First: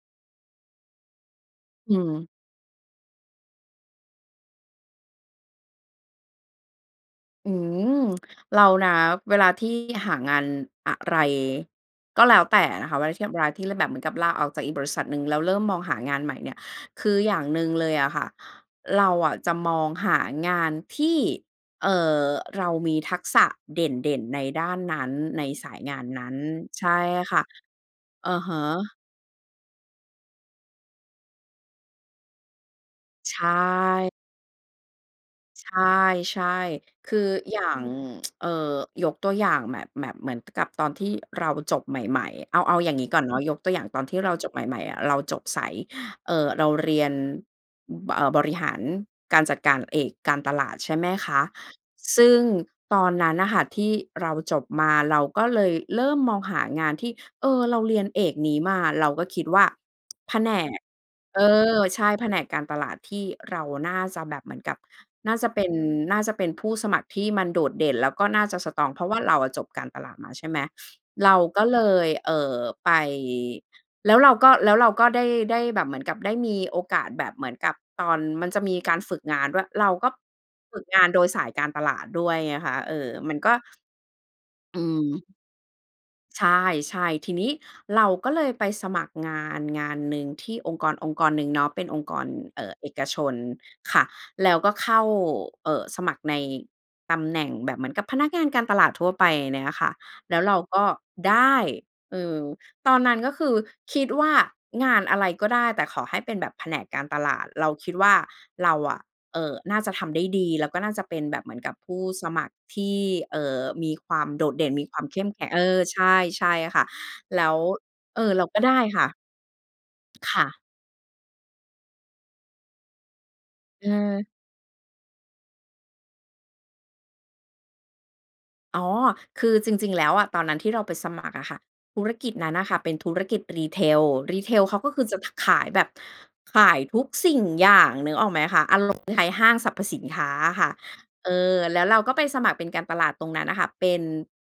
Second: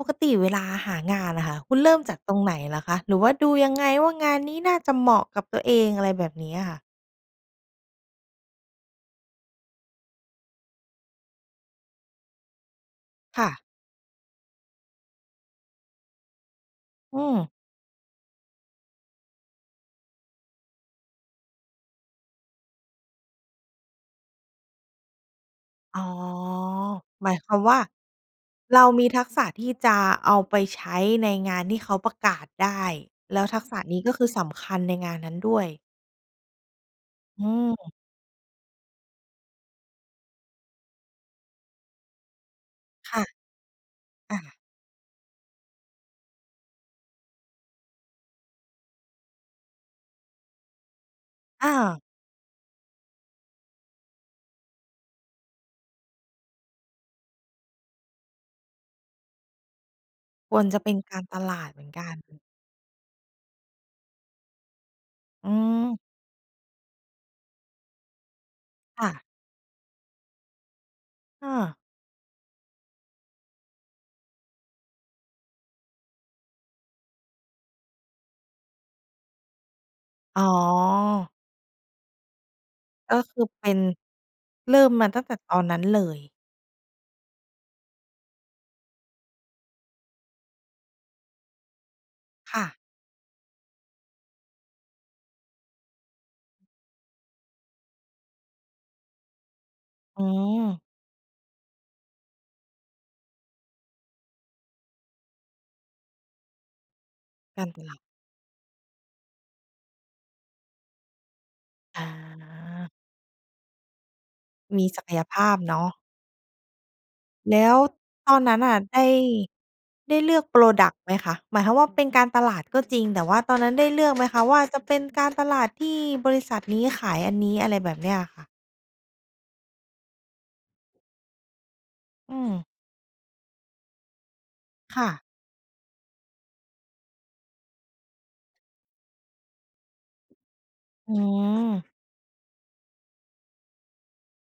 ปกติเวลาหางานอะค่ะ คุณเรอืิ่มอฮจากึ ตรงไหนเหรอคะ? หรือว่าดูยังไง ว่างานนี้น่าจะเหมาะกับตัวเอง อะไรแบบนี้อะค่ะ? อืม เรานะ เวลาที่หางานอะไรก็แล้วแต่นะคะ เวลาเทียบ เวคล่าะ ที่เลยแบบเหมือนกับลาออกจากอีกบริษัทหนึ่ง แล้วเริ่มมองหางานใหม่เนี่ย คืออือย่างม หนึ่งเลยอะค่ะ เราอะจะมองหางานที่ เอ่อ เรามีทักษะเด่น ๆ ในด้านนั้น ในสายงาอ๋นอ นั้น ใช่หมคา่ยะ ความว่า อะฮเราะ มีทักษะที่จะเอาไปใช้ในงานที่เขาประกาศได้ ใชแล้วทักษะนี้่ ก็คือสำคัญในงานนั้นด้วใชย ่ ๆ คืออือย่าง ม เอ่อ ยกตัวอย่างแบบ แบบเหมือนกับตอนที่เราจบใหม่ ๆ เอา เอาอย่างงี้คก่อ่ะ นเนาะ ยกตัวอย่างตอนที่เราอจบา ใหม่ ๆ อะ เราจบสาย เอ่อ เราเรียน บ เอ่อ บริหารการจัดการ เอกการตลาด ใช่ไหมคะ อา ซึ่งตอนนั้นน่ะค่ะที่เราจบมา เราก็เลยเริ่มมองหางานที่ เออ เราเรียนเอกนี้มา เราก็คิดว่า แผนควรจก ะเป็นการตเอลาดเอ หมือนใชก่ ัน แผนกการตลาดที่เราน่าจะแบบเหมือนกับน่าจอืะเป็น ม น่าจะเป็นผู้สมัครที่มันโดดเด่น แล้วก็น่าจะ สตรอง เพรคา่ะวะ ่าเราอะจบการตลาดมา ใช่ไหม เราอก็า เลย เอ่อ ไป แล้วเราก็ แล้วเราก็ได้ ได้แบบเหมือนกับได้มีโอกาสแบบเหมือนกับตอน มันจะมีการฝึกงานด้วย เราก็อ๋ฝึกงานโดยอ สายการตลาดด้วยไงคะ เออ ก็มคันือก็ เป็น เรอิื่มมม าตั้งแต่ตอนนั้นเลย ใช่ ๆ ทีนี้เราก็เลยไปสมัครงานงานหนึ่งที่องค์กรองค์กรหนึ่งเนาะ เป็นองค์กร คเอ่่อ ะ เอกชนค่ะ แล้วก็เข้า เอ่อ สมัครในตำแหน่งแบบเหมือนกับพนักงานการตลาดทั่วไปเนี้ยนะคะ อืแล้วเราม ก็ได้ เออ ตอนนั้น ก็คือคิดว่างานอะไรก็ได้ แต่ขอให้เป็นแบบแผนกการตลาด กเราารตคิลดาด ว่าเราอะ เอ่อ น่าจะทำได้ดี แล้วก็น่าจะเป็นแบบเหมือนกับผูอ้๋สมัครทอ ี่ เอ่อ มีความโดดเด่น มมีีควศาัมกเขย้มภแข็ง าพเอเนอ าะ ใช่ ๆ ค่ะ แล้แว ล้วเออ ตอเนรานัก้็นไนด่ะ้ไคด่ะ ้ ได้เลคือ่ก ะ พรอดักต์ ไหมคะ? หมายความว่าเป็นการตลาดก็จริง แต่ว่าตอนนั้นไอด้เลือกไหืมม คะว่าจะเป็นการตลาดที่บริษัทนี้ขายอันนี้ อะไรแบบเนี้ยอะค่ะ? อ๋อ คือจริง ๆ แล้วอะ ตอนนั้นที่เราไปสมัครอะค่ะ ธุรกิอจืนั้นน่ม ะค่ะเป็นธุรกิจ retail retail เขาก็คคื่อจะ ะ ท ขายแบบ ขายทุกสิ่งอย่าง นึกออกไหมคะ อารมณ์ คล้ายห้างสรรพสินค้าอะค่ะ อืเออ แล้ม วเราก็ไปสมัครเป็นการตลาดตรงนั้นน่ะค่ะ เป็น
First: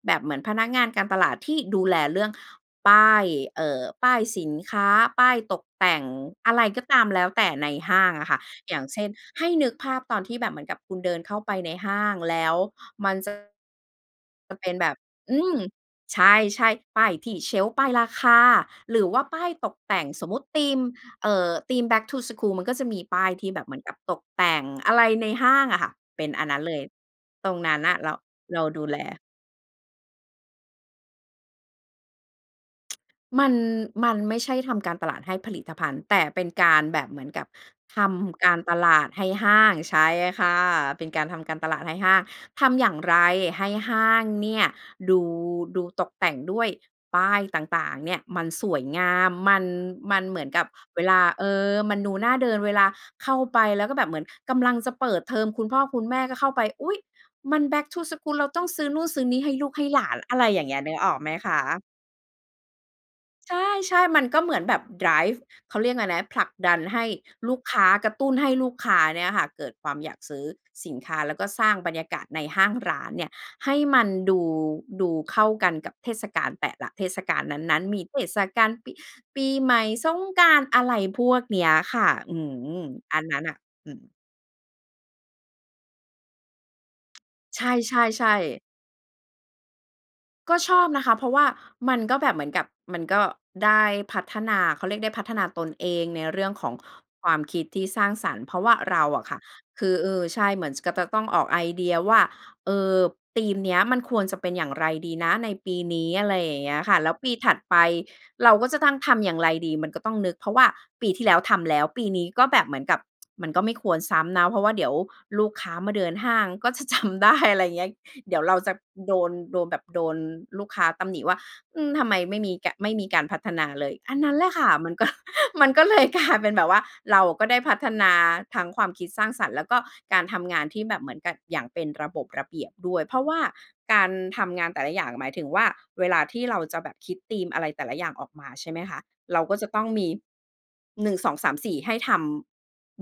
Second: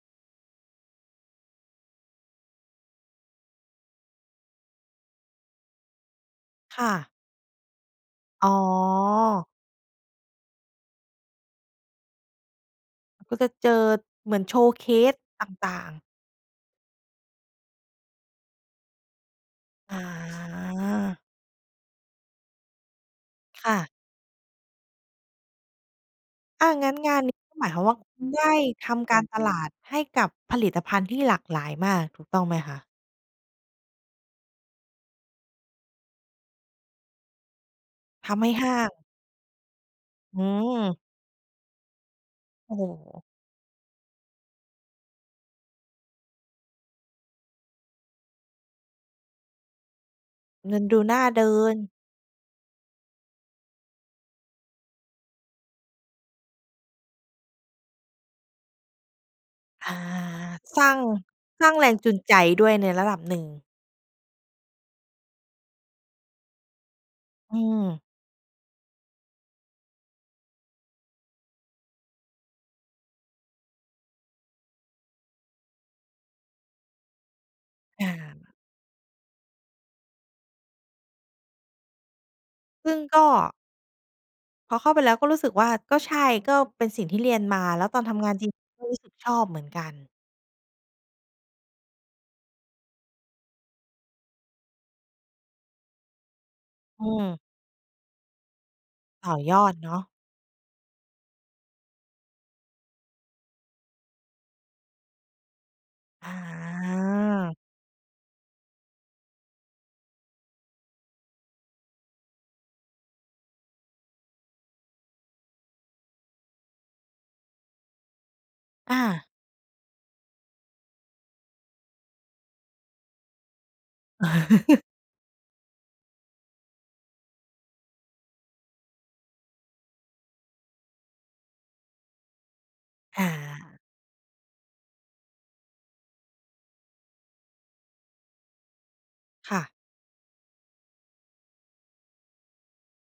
แบบเหมือนพนักงานการตลาดที่ดูแลเรื่องป้าย เอ่อ ป้ายสินค้า ป้ายตกแต่ง อะไรคก็่ตามะ แล้วแต่ในห้างอะค่ะ อ๋อ อย่างเช่น ให้นึกภาพตอนที่แบบเหมือนกับคุณเดินเข้าไปในห้าง แล้วมันจอ ะ ก็จะเจอเหมือน มันเป็นแบบ showcase อืตม ่าง ๆ ใช่ ๆ ป้ายที่เชลฟ์ ป้ายราคา หรือว่าป้ายตกแอต๋่ง สมมุติธีม อ เออ ธีม back to school มันก็จะมีป้ายที่แบบคเหม่ือนะ กับตกแต่งอะไรในห้างอะค่ะ เป็นอันนั้นอา เลย งั้นงานนี้ตรก็งหมานยัค้วนามนว่่าะ เครุา ณได้เราดูทแล ำการตลาดให้กับผลิตภัณฑ์ที่หลากหลายมาก ถูกต้องไหมคะ? มัน มันไม่ใช่ทำการตลาดให้ผลิตภัณฑ์ แต่เป็นการแบบเหมือนกับททำใำกห้ารหต้าลง าดให้ห้าง ใช่อืค่ะ ม เป็นการทำการตลาดให้ห้าง ทโอ้ำโอย่างไรฮ ให้ห้างเนี่ย ดู ดูตกแต่งด้วยป้ายต่าง ๆ เนี่ยมันสวยงาม มัน มันเหมือนกับเงินดเวูลน่า าเเดอิอ น มันดูหน้าเดินเวลาเข้าไป แล้วก็แบบเหมือนกำลังจะเปิดเทอม คุณพ่อคุณแม่ก็เข้าไป อุ๊ย มัน back to school เราต้องซื้อนู่นซื้อนี่ให้ลูกให้อา หลาน อะไรอย่างเงี้สย ร้นึาง กออกไหมคะ? สร้างแรงจูงใจ ด้วยในระดับหนึ่ง ใช่ ๆ มันก็เหมือนแบบไดรฟ์ เขาเรียกอะไรนะ ผลักดันให้ลอูืกค้า ม กระตุ้นให้ลูกค้าเนี่ยค่ะ เกิดความอยากซื้อสินค้า แล้วก็สร้างบรรยากาศในห้างร้านเนี่ย ให้มันดู ดูเข้ากันกับเทศกาลแต่ละเทศกาลนั้น ๆ มีค่เทศะ กาลปิ ปีใหม่ สงกรานต์อะไรพวกเนี้ยค่ะ อืม ซึ่งอกัน็ นั้นน่ะ อืม พอเข้าไปแล้วก็รู้สึกว่า ก็ใช่ ก็เป็นสิ่งที่เรียนมใา แล้วชตอนทำงาน่ จริๆ งๆ ก็รู้สึกชอบเหมือนกัน ก็ชอบนะคะ เพราะว่ามันก็แบบเหมือนกับมันก็ได้พัฒนา เขาเรียกได้พัฒนาตนเอง ในเรื่องของอืความ มคิดที่สร้างสรรค์ เพราะว่าเราอะต่ค่อะ ยอดคเืนอ าะ เออ ใช่ เหมือนกับจะก็ต้องออกไอเดียว่า เออ ธีมเนี้ยมันควรจะเป็นอย่างไรดีนะในปีนี้ ออะไรอย่างเงี้ยค่ะ แล้วปีถา ัดไป เราก็จะตั้งทำอย่างไรดี มันก็ต้องนึก เพราะว่าปีที่แล้วทำแล้ว ปีนี้ก็แบบเหมือนกับ มันก็ไม่ควรซ้ำนะ เพราะว่าเดี๋ยวลูกค้ามาเดินห้าง ก็ จะจำได้ อะไรเงี้ย เดี๋ยวเราจะอโดา น โดนแบบ โดนลูกค้าตำหนิว่า อืม ทำไมไม่มีกา ไม่มีการพัฒนาเลย อันนั้นแหละค่ะ มันก็ มันก็เลยกลายเป็นแบบว่า เราอะก็ได้พัฒนาทั้งความคิดสร้างสรรค์ แล้วก็การทำงานที่แบบเหมือนกับอย่างเป็นระบบระเบียบด้วย เพราอะว่าา การทำงานแต่ละอย่าง หมายถึงว่า เวลาที่เราจะแบบคิดธีมอะไรแต่ละอย่างออกมา ใช่ไหมคะ เรากค็่จะะ ต้องมี 1 2 3 4 ให้ทำ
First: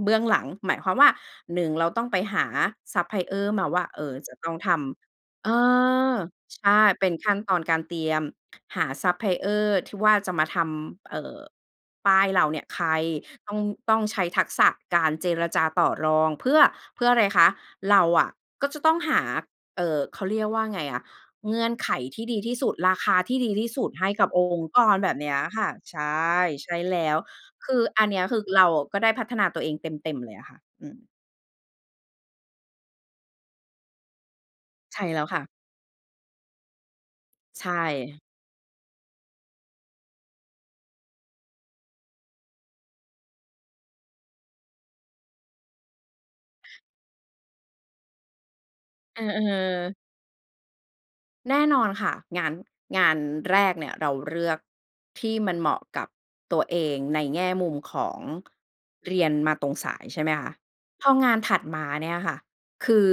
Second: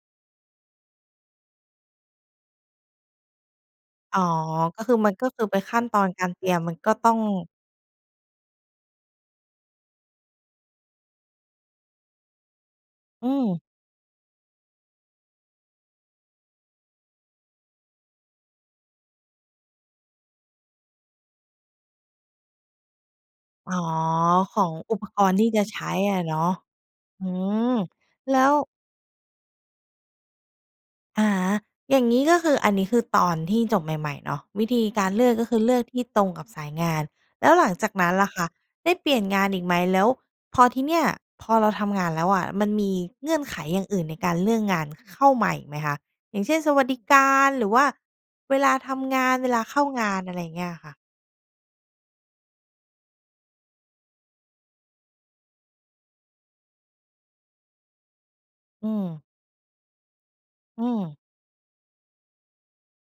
เบื้องหลัง หมายความว่า 1 เราต้องไปหาซัปพลายเออร์มาว่า เออ อ๋อ จะต้องทก็คือมันก็คืำ อเอเป็นขั้นตอนอ การเตรียม ใชมัน่ ก็เปต็้อนง ขั้นตอนการเตรียม หาซัปพลายเออร์ที่ว่าจะมาทำ เอ่อ ป้ายเหล่าเนี้ย ใคร? อืต้อม ง ต้องใช้ทักษะการเจรจาต่อรอง เพื่อ เพื่ออะไรคะ? เราอะก็ต้องหา เอ่อ เขาเรียกว่าไงอะ เงื่อนไขที่ดีที่สุด ราคาที่ดีที่อ๋อ สุดให้กับอขงอค์งกอร ุปแบกบเนีร้ณย์ที่จคะ่ะ ใช้ใชอะ่ เนาะ ใช่แล้ว อืม คืออันเนี้ย แคลื้อว เราอะ ก็ได้พัฒนาตัวเองเต็ม ๆ เลยอะค่ะ อืม อะฮะ อย่างงี้ก็คือ อันนี้คือตอนที่จบใหม่ ๆ เนาะ วิธีใชก่ารแลเล้ืวอก ค่ก็ะ คือเลือกที่ตรงกับสายงาน แล้วใชหลังจากนั้น่ ล่ะคะ ได้เปลี่ยนงานอีกไหม? แล้วพอที่เนี่ย พอเราทำงานแล้วอะ มันมีเงื่อนไขอย่างอื่นในการเลือกงานเข้ามาอีกไหมคะ? อย่างเช่น สวัสดิการ หรือว่าเวลาทำงเอาน เวลาเข้าอ ๆ งาน อะไรเงี้ยค่ะ แน่นอนค่ะ งาน งานแรกเนี่ยเราเลือก ที่มันเหมาะกับตัวเองในแง่มุมของ อืเรม ียนมาตรงสาย ใช่ไหมคะ? อืพอม งานถัดมาเนี่ยค่ะ คือ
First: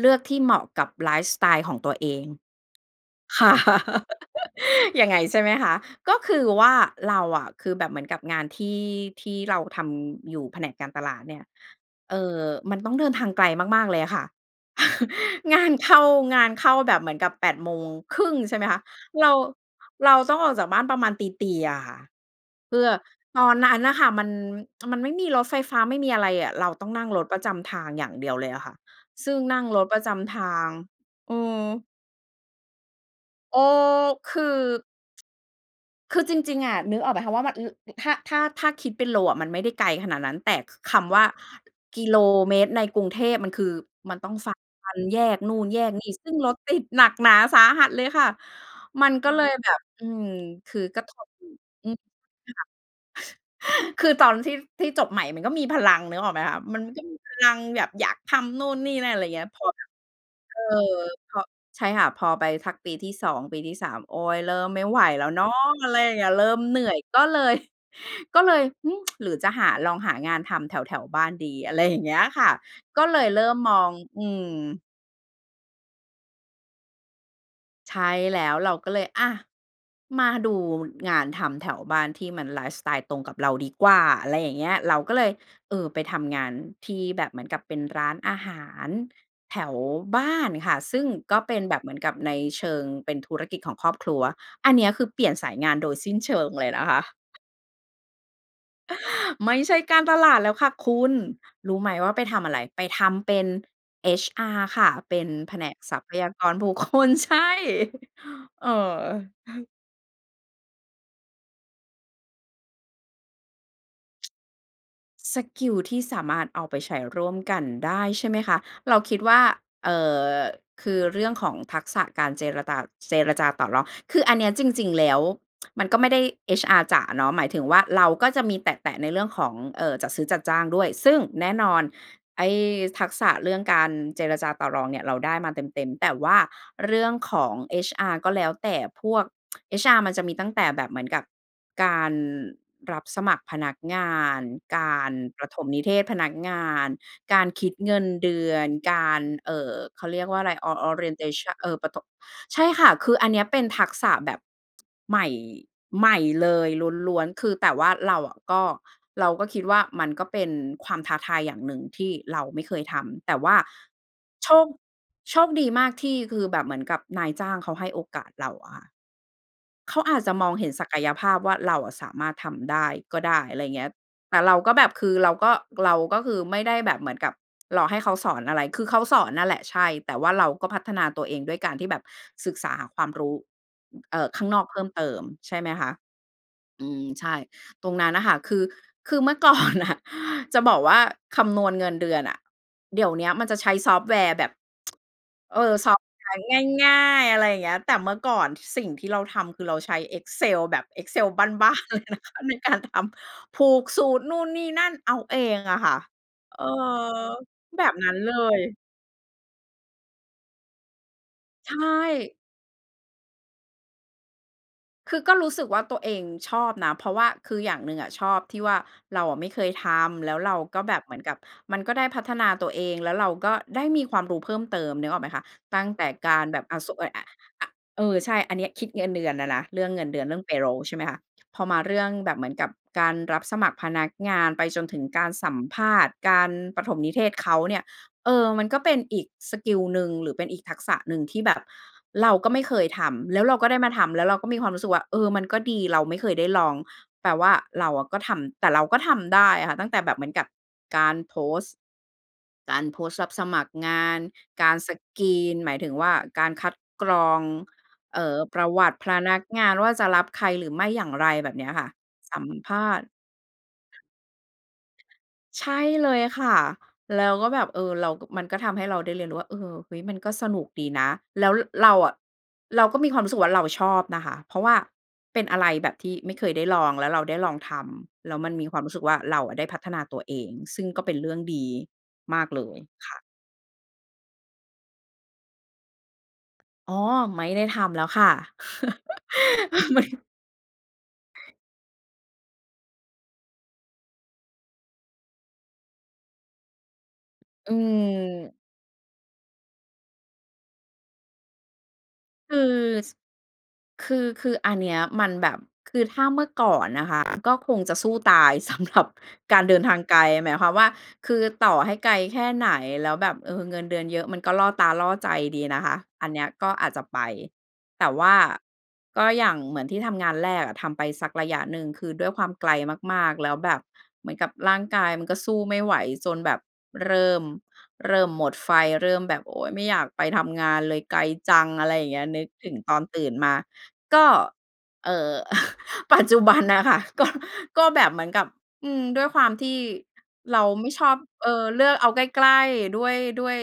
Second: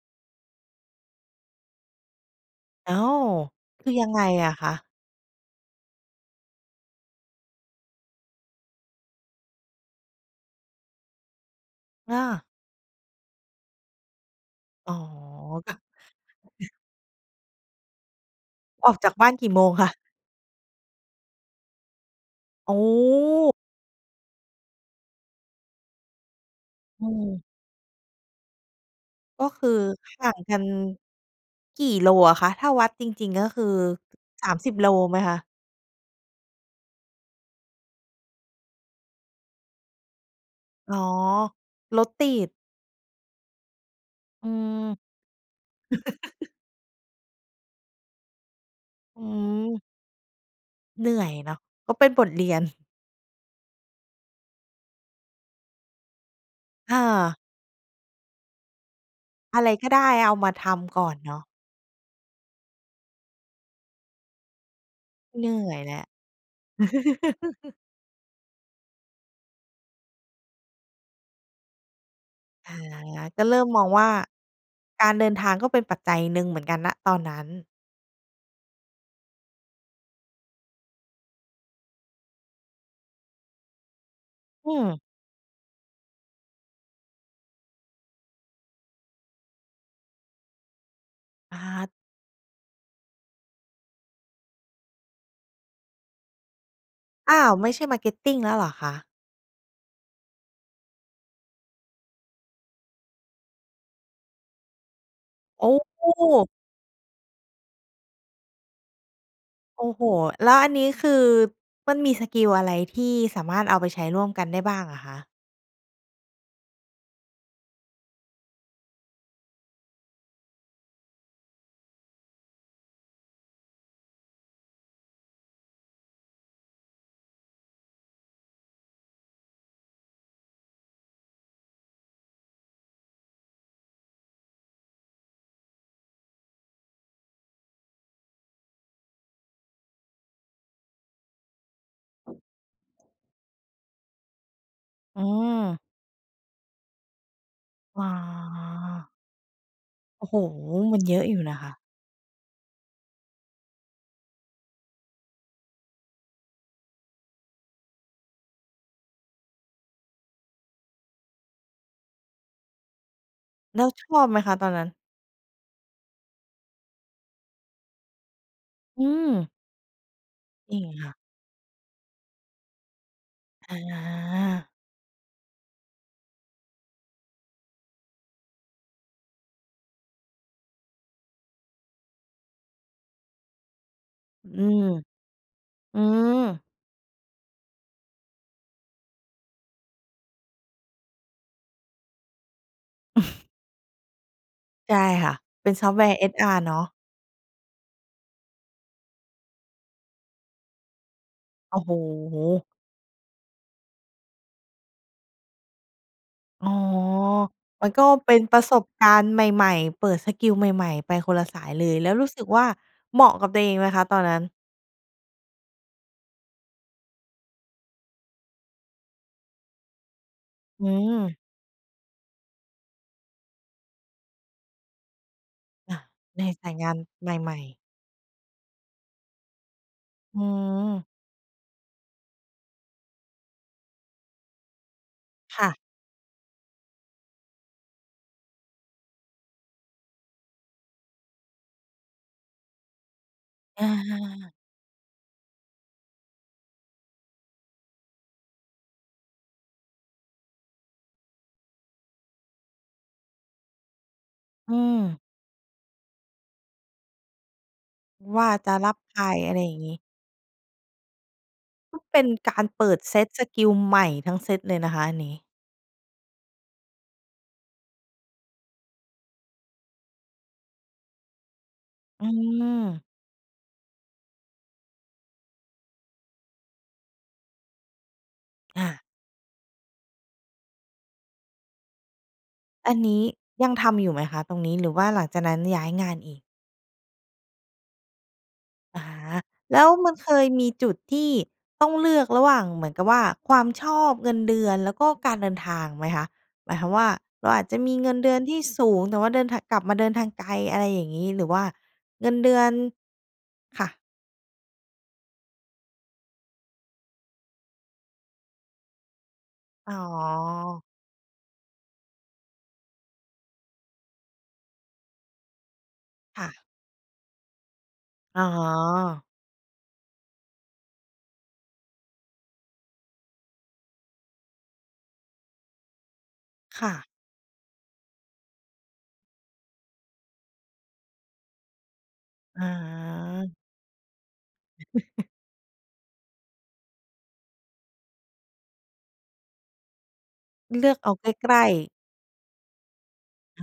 เลือกที่เหมาะกับไลฟ์สไตล์ของตัวเอง อ้าว! ค่ะ คือยังไงอะคะ? ยังไง ใช่ไหมคะ? ก็คือว่าเราอะ คือแบบเหมือนกับงานที่ ที่เราทำอยู่แผนกการตลาดเนี่ย อเอ่อ า มันต้องเดินทางไกลมาก ๆ เลยอะค่ะ อ๋อ งาคน่เข้า ะ งานเข้าแบบเหมือนกับ 08:30 น. ใช่ไหมคะ ออกจากบเร้าา นกี่โมงคะ? เราต้องออกจากบ้านประมาณตี ๆ อะค่ะ โเอพื่อ ตอ้ นนั้นน่ะค่ะ มัน มันไม่มีรถไฟฟ้าไม่มีอะไรอะ เราต้องนอั่ืงรถประม จำทางอย่างเดียวเลยอะค่ะ ซึ่งก็นัค่งือรถประจห่าำทงกาัน ง อืม กี่โลอะคะ? ถ้าวัดจริง ๆ ก็เอคอ ือ คือ 30 โลไหมคะ? คือจริง ๆ อะ นึกออกไหมคะ ว่ามัน อึ ถ้า ถ้า ถ้าคิดเป็นโลอะ มันไม่ได้ไกลขนาดนั้น แต่ ค คอ๋อ ำว่า กริถโลติด เมตรในกรุงเทพ มันคือ มันต้องอืฝ่าฟัอ นแยกนู่น แยกนี่ ซึ่งรถติดหนักหนาสาหัสเลยค่ะ มันอืก็เลยแบบ ม อืม คือกรเะหนทื่อบ ยอืเนาม ะ อืก็อ เป็นบทเรียน ค่ะ คือตอนที่ ที่จบใหม่มันก็มีพลังนึกออกไหมคะ? มันก็มีพเออ ลังแบบอยากทำนู่น นี่ นั่น อะไรอย่างเงี้ย พอะอไรแบกบ ็ได้ เอามาเออ ทำก่อนพเนาอ ะ ใช่ค่ะ พอไปสักปีที่ 2 ปีที่ 3 โอ้ เริ่มไม่ไหวแล้วเเนหานะ ื่อยอแะหไลระ อย่างเงี้ย เริ่มเหนื่อยก็เลย ก็เลย อืม หรือจะหา ลองหางานทำแถว ๆ บ้านดี อะไรอย่างเงี้ยค่ะ อา ก็เลยเกริ่็เมริ่มมอมองง ว่า อืม การเดินทางก็เป็นปัจจัยหนึ่งเหมือนกัน ณ ตอนนั้น ใช่แล้ว เราก็เลย อะ มาดู งานทำแถวบ้านที่มันไลฟ์สไตล์ตรงกับเราดีกว่า อะไรอย่างเงอี้ืย เรม าก็เลย เออ ไปทำงาน ที่แบบเหมือนกับเป็นร้านอาหารแถวบ้านค่ะ ซึ่งก็เปอ็นแบบเา หมือนกับในเชิงเป็นธุรกิจของครอบครัว อันเนี้ย คือ เปลี่ยนสายงานโดยสิ้นเชิงเลยนะคะ อ้าว ไม่ใช่ Marketing แล้วเหรอคะ? ไม่ใช่การตลาดแล้วค่ะคุณ รู้ไหมว่าไปทำอะไร ไปทำเป็น HR ค่ะ เป็นแผโนกอทรัพยาก้! รบุค คล ใช่ เออ โอ้โฮ! แล้วอันนี้คือ มันมีสกิลอะไร ที่สามารถเอาไปใช้ร่วมกันได้บ้างอะคะ? สกิลที่สามารถเอาไปใช้ร่วมกันได้ใช่ไหมคะ? เราคิดว่า เอ่อ คือเรื่องของทักษะการเจรตา เจรจาต่อรอง คืออันนี้จริง ๆ แล้ว มันก็ไม่ได้ HR จ๋าเนาะ หมายถึงว่า เราก็จะมีแตะ ๆ ในเรื่องของ เอ่อ จัดซื้อจัดจ้างด้วย ซึ่งแน่นอนไอ้ ทักษะเรื่องการเจรจาต่อรองเนี่ยเราได้มาเต็ม ๆ แต่ว่าเรื่องของ HR ก็แล้วแต่พวก HR มันจะมีตั้งแต่แบบเหมือนกับการ รับสมัครพนักงาน การ อืปฐมนม ิเทศพนักงาน การคิดเงิอ้นอ เดือน การ เอ่อ เขาเรีโอย้กโวฮ! ่าอะไร ออ ออมันเรีเยนยอเทะอยูช่ันน ะเคอ่ะ อ ปฐบ ใช่ค่ะ คืออันเนี้ยเป็นทักษะแบบ ใหม่ ใหม่เลยล้วน ๆ คือแต่ว่าเราอะก็ เราก็คิดว่า มันก็เป็นความท้าทายอย่างหนึ่งที่เราไม่เคยทำ แต่ว่าแล้วชอบไหมโชคะตค อนนั้น? โชคดีมากที่คือแบบเหมือนกับนายจ้างเขาให้โอกาสเราอะค่ะ อืม เขาอาจจะมองเห็นนี่ศัไงกคยะ ภาพว่า เราอะสามารถทำได้ก็ได้ อะไรอเงี้ย แต่เรากา ็แบบ คือเราก็ เราก็คือ ไม่ได้แบบเหมือนกับรอให้เขาสอนอะไร คือเขาสอนนั่นแหละ ใช่ แต่ว่าเราก็พัฒนาตัวเองด้วยการที่แบบศึกษาหาความรู้ เอ่อ ข้อางนือกเพิม ่มเติม ใช่ไหมคะ? อืม อืม ใช่ ตรงนั้นน่ะค่ะ คือ คือเมื่อ ก่อน น่ะ จะบอกว่าคำนวณเงินเดือนอะ เดี๋ยวเนี้ยมันจะใช้ซอฟต์แวร์แบบ ใช่ค่ะ เอเป่็อ นซซอฟอต์ฟแวต์ร์ แวร์HR เนาะ ง่าย ๆ อะไรเงี้ย แต่เมื่อก่อนสิ่งที่เราทำคือเราใช้ Excel แบบ Excel บ้าโอ้น โๆ เลยนะคะ ในฮ! การทำ ผูกสูตรนู่น นี่ นั่น เอาเองอะค่ะ เอออ ๋อ แมบันบก็นั้นเเปล็นปย ระสบการณ์ใหม่ ๆ เปิดสกิลใหม่ ๆ ไปคนละสาใชยเลย แล้วรู้่ สึกว่า เหมาะกับตัวเองไหมคะ? ตอนนั้น คือก็รู้สึกว่าตัวเองชอบนะ เพราะว่าคืออย่างหนึ่งอะชอบที่ว่า เราอะไม่เคยทำ แล้วเราก็อืแบบเหมือนกัม บ มันก็ได้พัฒนาตัวเอง แล้วเราก็ได้มีความรู้เพิ่มเติม นึกออกไหมคะ? ตั้งอะ แต่กาในรแบสบ ายอา งส านอ อ ใหม่ อ ๆ เออ ใช่ อันเนี้ยคิดเงินเดือนอะนะ เรื่องเงินเดือน เรือ่ือง payroll ใช่ไหมม คะ? พอมาเรื่องแบบเหมือนกับการรับสมัครพนักงาน ไปจนถึงการสัคม่ะ ภาษณ์ การปฐมนิเทศเขาเนี่ย เออ มันก็เป็นอีกสกิลหนึ่ง หรือเป็นอีกทักษะหนึ่งที่แบบเราก็ไม่เคยทำ แล้วเราก็ได้อะมาทฮำ แล้วเราก็ะ มีความรู้สึกว่า เออ มันก็ดี เราไม่เคยได้ลอง แปลว่าเราอะก็ทำ แต่เราก็ทำได้อะค่ะ ตั้งแต่แบบเหมือนกับ การโพสต์ การโพสต์รับสมัครงาน กอาืร สม กรีน หมายถึงว่า การคัดกรอง เอ่อ ว่าปรจะะวรัตับิพใคร นักอะไรงาอยน่างว่งา ี้ จะรับใครหรือไม่ อย่างไร แบบเนี้ยค่ะ เป็นสัมการภเปาิดษณ์ เซตสกิลใหม่ทั้งเซตเลยนะคะอันนี้ ใช่เลยค่ะ แล้วก็แบบ เออ เรา ก มันก็ทำให้เราได้เรียนรู้ว่า เออ "เฮ้ย มันก็สนุกดีนะ" แล้ว ร เราอะ อืเราก็ม มีความรู้สึกว่า เราชอบนะคะ เพราะว่าเป็นอะไรแบบที่ไม่เคยได้ลอง แล้วเราได้ลองทำ แล้วมันมีควาอมรู้สึา กว่า เราอะได้พัฒนาตัวเอง ซึ่งก็เป็นเรื่องดีมากเลย อันนค่ีะ ้ยังทำอยู่ไหมคะตรงนี้ หรือว่าหลังจากนั้นย้ายงานอีก? อ๋อ ไม่ได้ทำแล้วค่ะ อา แล้วไม่ มันเคยมีจุดที่ต้องเลือกระหว่างเหมือนกับว่า ความชอบ เงินเดือน แล้วก็การเดินทางไหมคะ? หมายความว่า เราอาจอืจะมีเงินเดือนม ที่สูง แต่ว่าเดินทาง กลับมาเดินทางไกล อะไรอย่างงี้ หรือว่าเงินเดคือือ น ส ค่ะ คือ คืออันเนี้ยมันแบบ คือถ้าเมื่อก่อนนะคะ ก็คงจะสู้ตาย สำหรับ การเดินอท๋างไกล หมายความวอ ่า คือต่อให้ไกลแค่ไหน แล้วแบบ เออ เงินเดือนเยอะ มันก็ล่อตาล่อใจดีนะคะ อันเนีค้่ยะ ก็อาจจะไป แต่ว่าอ๋กอ ็อย่างเหมือนที่ทำงานแรกอะ ทำไปสักระยะหนึ่ง คือด้วยความไกลมาก ๆ แล้วแบบเหมือนกับร่างกายมันก็สู้ไม่ไหว จนแบบค่ะ เริ่ม เริ่มหมดไฟ เริ่มแบบ "โอ๊ย ไม่อยากไปทำงานเลย ไกลจัง" อะไรอย่างเงี้ย นึกอ๋ถอ ึงตอนตื่นมา ก็ เอ่อ ปัจจุบันน่ะค่ะ ก็ ก็แบบเหมือนกับ อืม ด้วยความที่ เราเไมลื่อกชเออาบ ใกเอลอ ้ เลๆ ือกเอาใกล้ ๆ ด้วย ด้วย อ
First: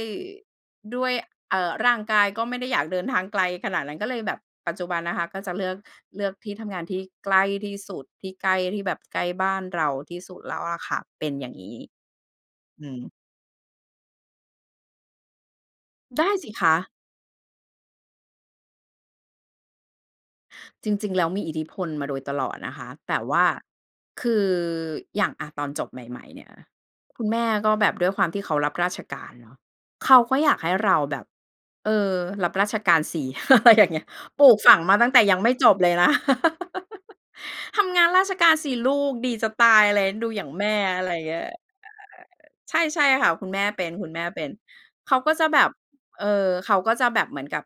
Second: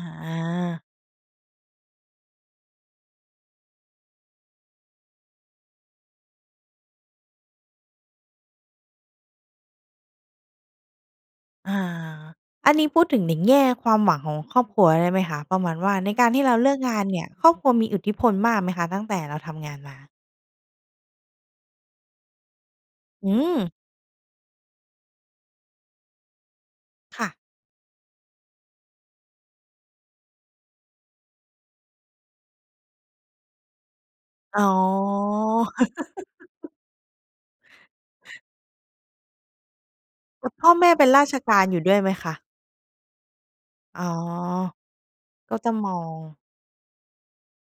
า ด้วย เอ่อ ร่างกายก็ไม่ได้อยากเดินทางไกลขนาดนั้น ก็เลยแบบ ปัจจุบันนะคะ ก็จะเลือก เลือกที่ทำงานที่ใกล้ที่สุด ที่ใกล้ที่แบบ ใกล้บ้านเราที่สุดแล้วอะค่ะ เป็นอย่างงอี้ า อันนอี้ืพูดม ถึงในแง่ความหวังของครอบครัวได้ไหมคะ? ประมาณว่า ในไกดา้รที่สิเราคเลือกะ งานเนี่ย ครอบครัวมีอิทธิพลมากไหมคะ ตั้งแต่เราทำงานมา? จริง ๆ แล้วมีอิทธิพลมาโดยตลอดนะคะ แต่อืว่าม คืออย่าง อ่า ตอนจบใหม่ ๆ เนี่ย คคุ่ณะ แม่ก็แบบด้วยความที่เขารับราชการเนาะ เขาก็อยากให้เราแบบ เออ รับราชการสิ อะไรอย่างเงี้ย ปลูกอ๋ฝอ ั่งมาตั้งแต่ยังไม่จบเลยนะ "ทำงานราชการสิลูกดีจะตาย" อะไรนะ "ดูอยแ่ตา่งแพม่อ่" แม่อเปะ็ไนรราเงชี้ย การอยู่ด้วยไหมคะ? ใช่ ๆ ค่ะ คุณแม่เป็น อ๋คอ ุณแม่เป็น เขาก็จะก็แบจบ ะมอเอ่ง อ เขาก็จะแบบเหมือนกับ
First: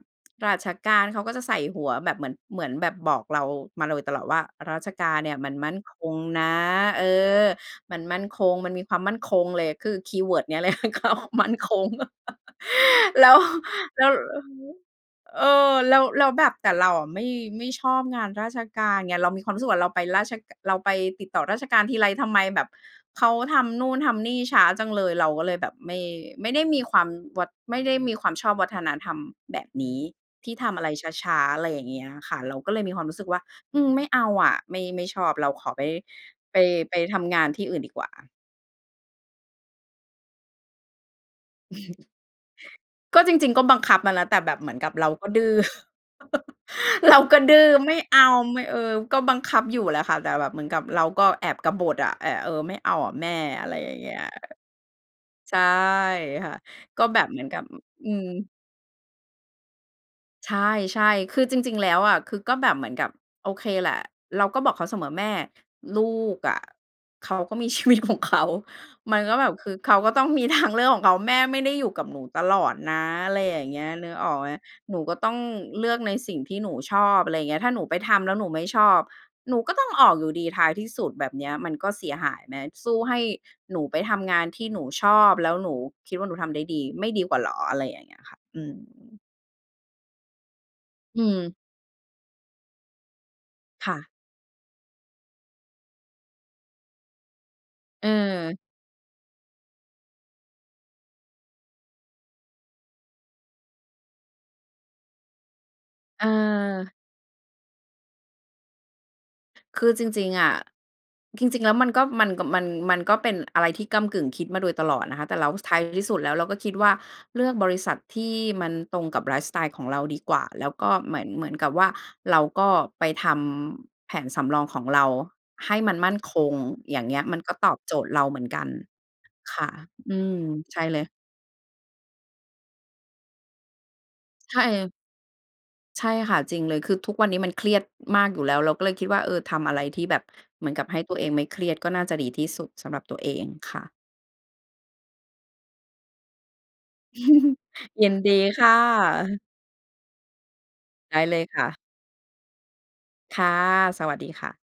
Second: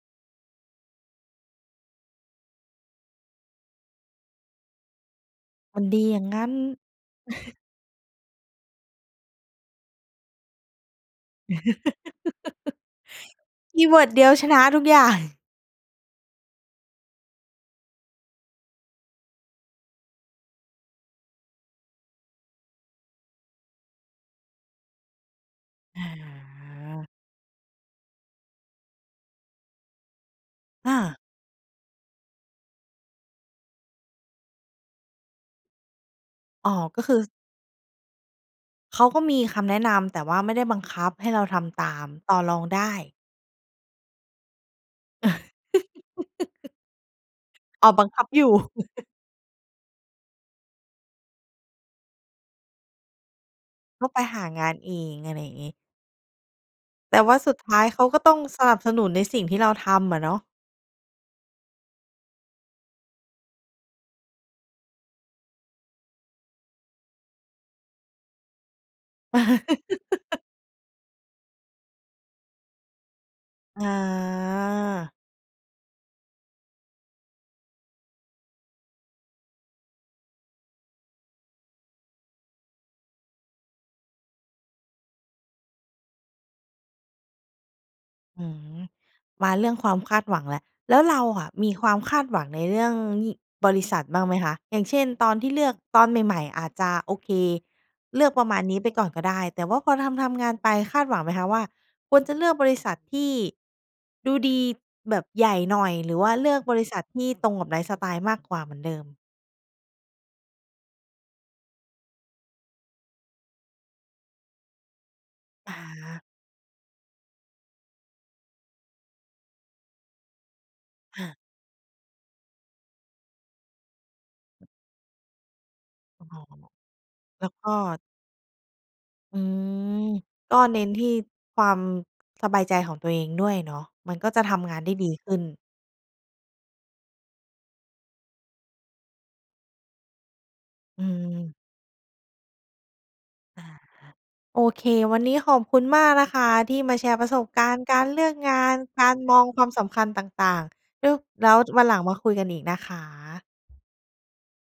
ราชการ เขาก็จะใส่หัวแบบเหมือน เหมือนแบบบอกเรามาโดยตลอดว่า ราชการเนี่ยมันมั่นมันคดีงอย่างงนั้น ะ เออ มันมั่นคง มันมีความมั่นคงเลย คือคีย์เวิร์ดเนี้ย เลย เขา มั่นคง แล้ว คีย์เวแิลร์้ดว เดียวชนะทุกอย่าง เออ แล้ว แล้วแบบ แต่เราอะไม่ ไม่ชอบงานราชการไง เรามีความรู้สึกว่าเราไปราช เราไปติดต่อราชการทีไร ทำไมแบบเขาทำนู่นทำนี่ช้าจังเลย เราก็เลยแบบไม่ อไม่ได้มีควาา มวัด ไม่ได้มีความชอบวัฒนธรรมแบบนี้ ที่ทำอะไรอา ช้า ๆ อะไรอย่างเงี้ยอะค่ะ เราก็เลยมีความรู้สึกว่า อืม ไม่เอาอะ ไม่ ไม่ชอบ เราขอไป ไป อ๋อ ไปก็คืทอ ำงานที่อื่นดีกว่า เขาก็มีคำแนะนำ แต่ว่าไม่ได้บังคับให้เราทำตาม ต่อรองได้ ก็ จริง ๆ ก็บังคับมาแล้ว แต่แบบเหมือนกับเราก็ดื้อ เราก็ ดื้อ อ๋ไอ ม่บังเอคัา บอยู่ ไม่ เออ ก็บังคับอยู่แหละค่ะ แต่แบบเหมือนกับเราก็แอบกบฏอะ แอะ เออ ไม่เอาอะแม่ อะไรอย่างตเ้งองี้ไปย หางานเอง อะไรอย่ใชาง่งี้ ค่ะ ก็แแตบ่บว่เาหมือนสุกดับ ท้ายเขอ าอืก็ม ต้อง สนับสนุนในสิ่งที่เราทำอะเนาะ ใช่ ๆ คือจริง ๆ แล้วอะ คือก็แบบเหมือนกับ โอเคแหละ เราก็บอกเขาเสมอ "แม่ ลูกอะเขาก็มี ชีวิตของเขา มันก็แบบ คือเขาก็ต้องมี ทาง เลือกของเขา แม่ไม่ได้อยู่กับหนูตลอดนะ" ไรอย่างเงอี้ย นึกออกไหม? "หนูา ก็ต้องเลือกในสิ่งที่หนูชอบ" อะไรอย่างเงี้ย "ถ้าหนูไปทำแล้วหนูไม่ชอบ หนูก็ต้องออกอยู่ดีท้ายที่สุด แบบเนี้ย มันก็เสียหายไหม? สู้ให้หนูไปทำงานที่หนูชอบ แล้วหนูคิดว่าหนูทำได้ดี ไม่ดีกว่าเหรอ?" อะไรอย่างเงี้ยค่ะ อือืม ม มาเรื่องความคาดหวังแล้ว แล้วเรอืาอะม มีความคาดหวังในเรื่องงี่ บริค่ษัะ ทบ้างไหมคะ? อย่างเช่น ตอน ที่เลือก ตอนใหม่ ๆ อาจจะ โอเค เลือกประเออ มาณนี้ไปก่อนก็ได้ แต่ว่าพอทำ ๆ งานไป คาดหวังไหมคะว่า ควรจะเลือกบริษัทที่ดูดีแบบใหญ่หน่อย หรือว่าเลือกบริเออ ษัทที่ตรงกับไลฟ์สไตล์มากกว่าเหมือนเดิม? คือจริง ๆ อะ จริง จริงแล้วมันก็ มันก็ มัน มันก็เป็นอะไรที่ก้ำกึ่ง คิดมาโดยตลอดนะคะ แต่เรา ส ทอ้ายที่สุดา แล้วเราก็คิดว่า เลือกบริษัทที่มันตรงกับไลฟ์สไตล์ของเราดีกว่า แล้วก็เหมคือ่น ะ เหมือนกับว่า เราก็ไปทำแผนสำรองของเราให้มันมั่นอ๋อ คง อย่างเงี้ย มันแล้กว็กต็ อบโจทย์ เราเหมือนกัน อืค่ะ ม อืม ก็ใเชน้่นเลทีย ่ความ สบายใจของตัวเองด้วยเนาะ มันก็จะทใช่ำงเาลนย ได้ดีขึ้น ใช่ค่ะ จริงเลย คือทุกวันนี้มันเครียดมากอยู่แล้ว เราก็เลยคิดว่า เออ ทำอะไรที่แบบ เหมือนกับให้อืตัวเองไม่เม ครียด ก็น่าจะดีที่สุดสำหรับตัวเองอา ค่ะ โอเค วันนี้ขอบคุณมากนะคะที่มาแชร์ประสบการณ์กายรินเลืดอกีงคา่น การมะ องความสำคัญต่าง ๆ แล้ไว ด้เลยแล้วค่ะ วันหลังมาคุยกันอีกนะคะ ค่ะ สวัสดีค่ะ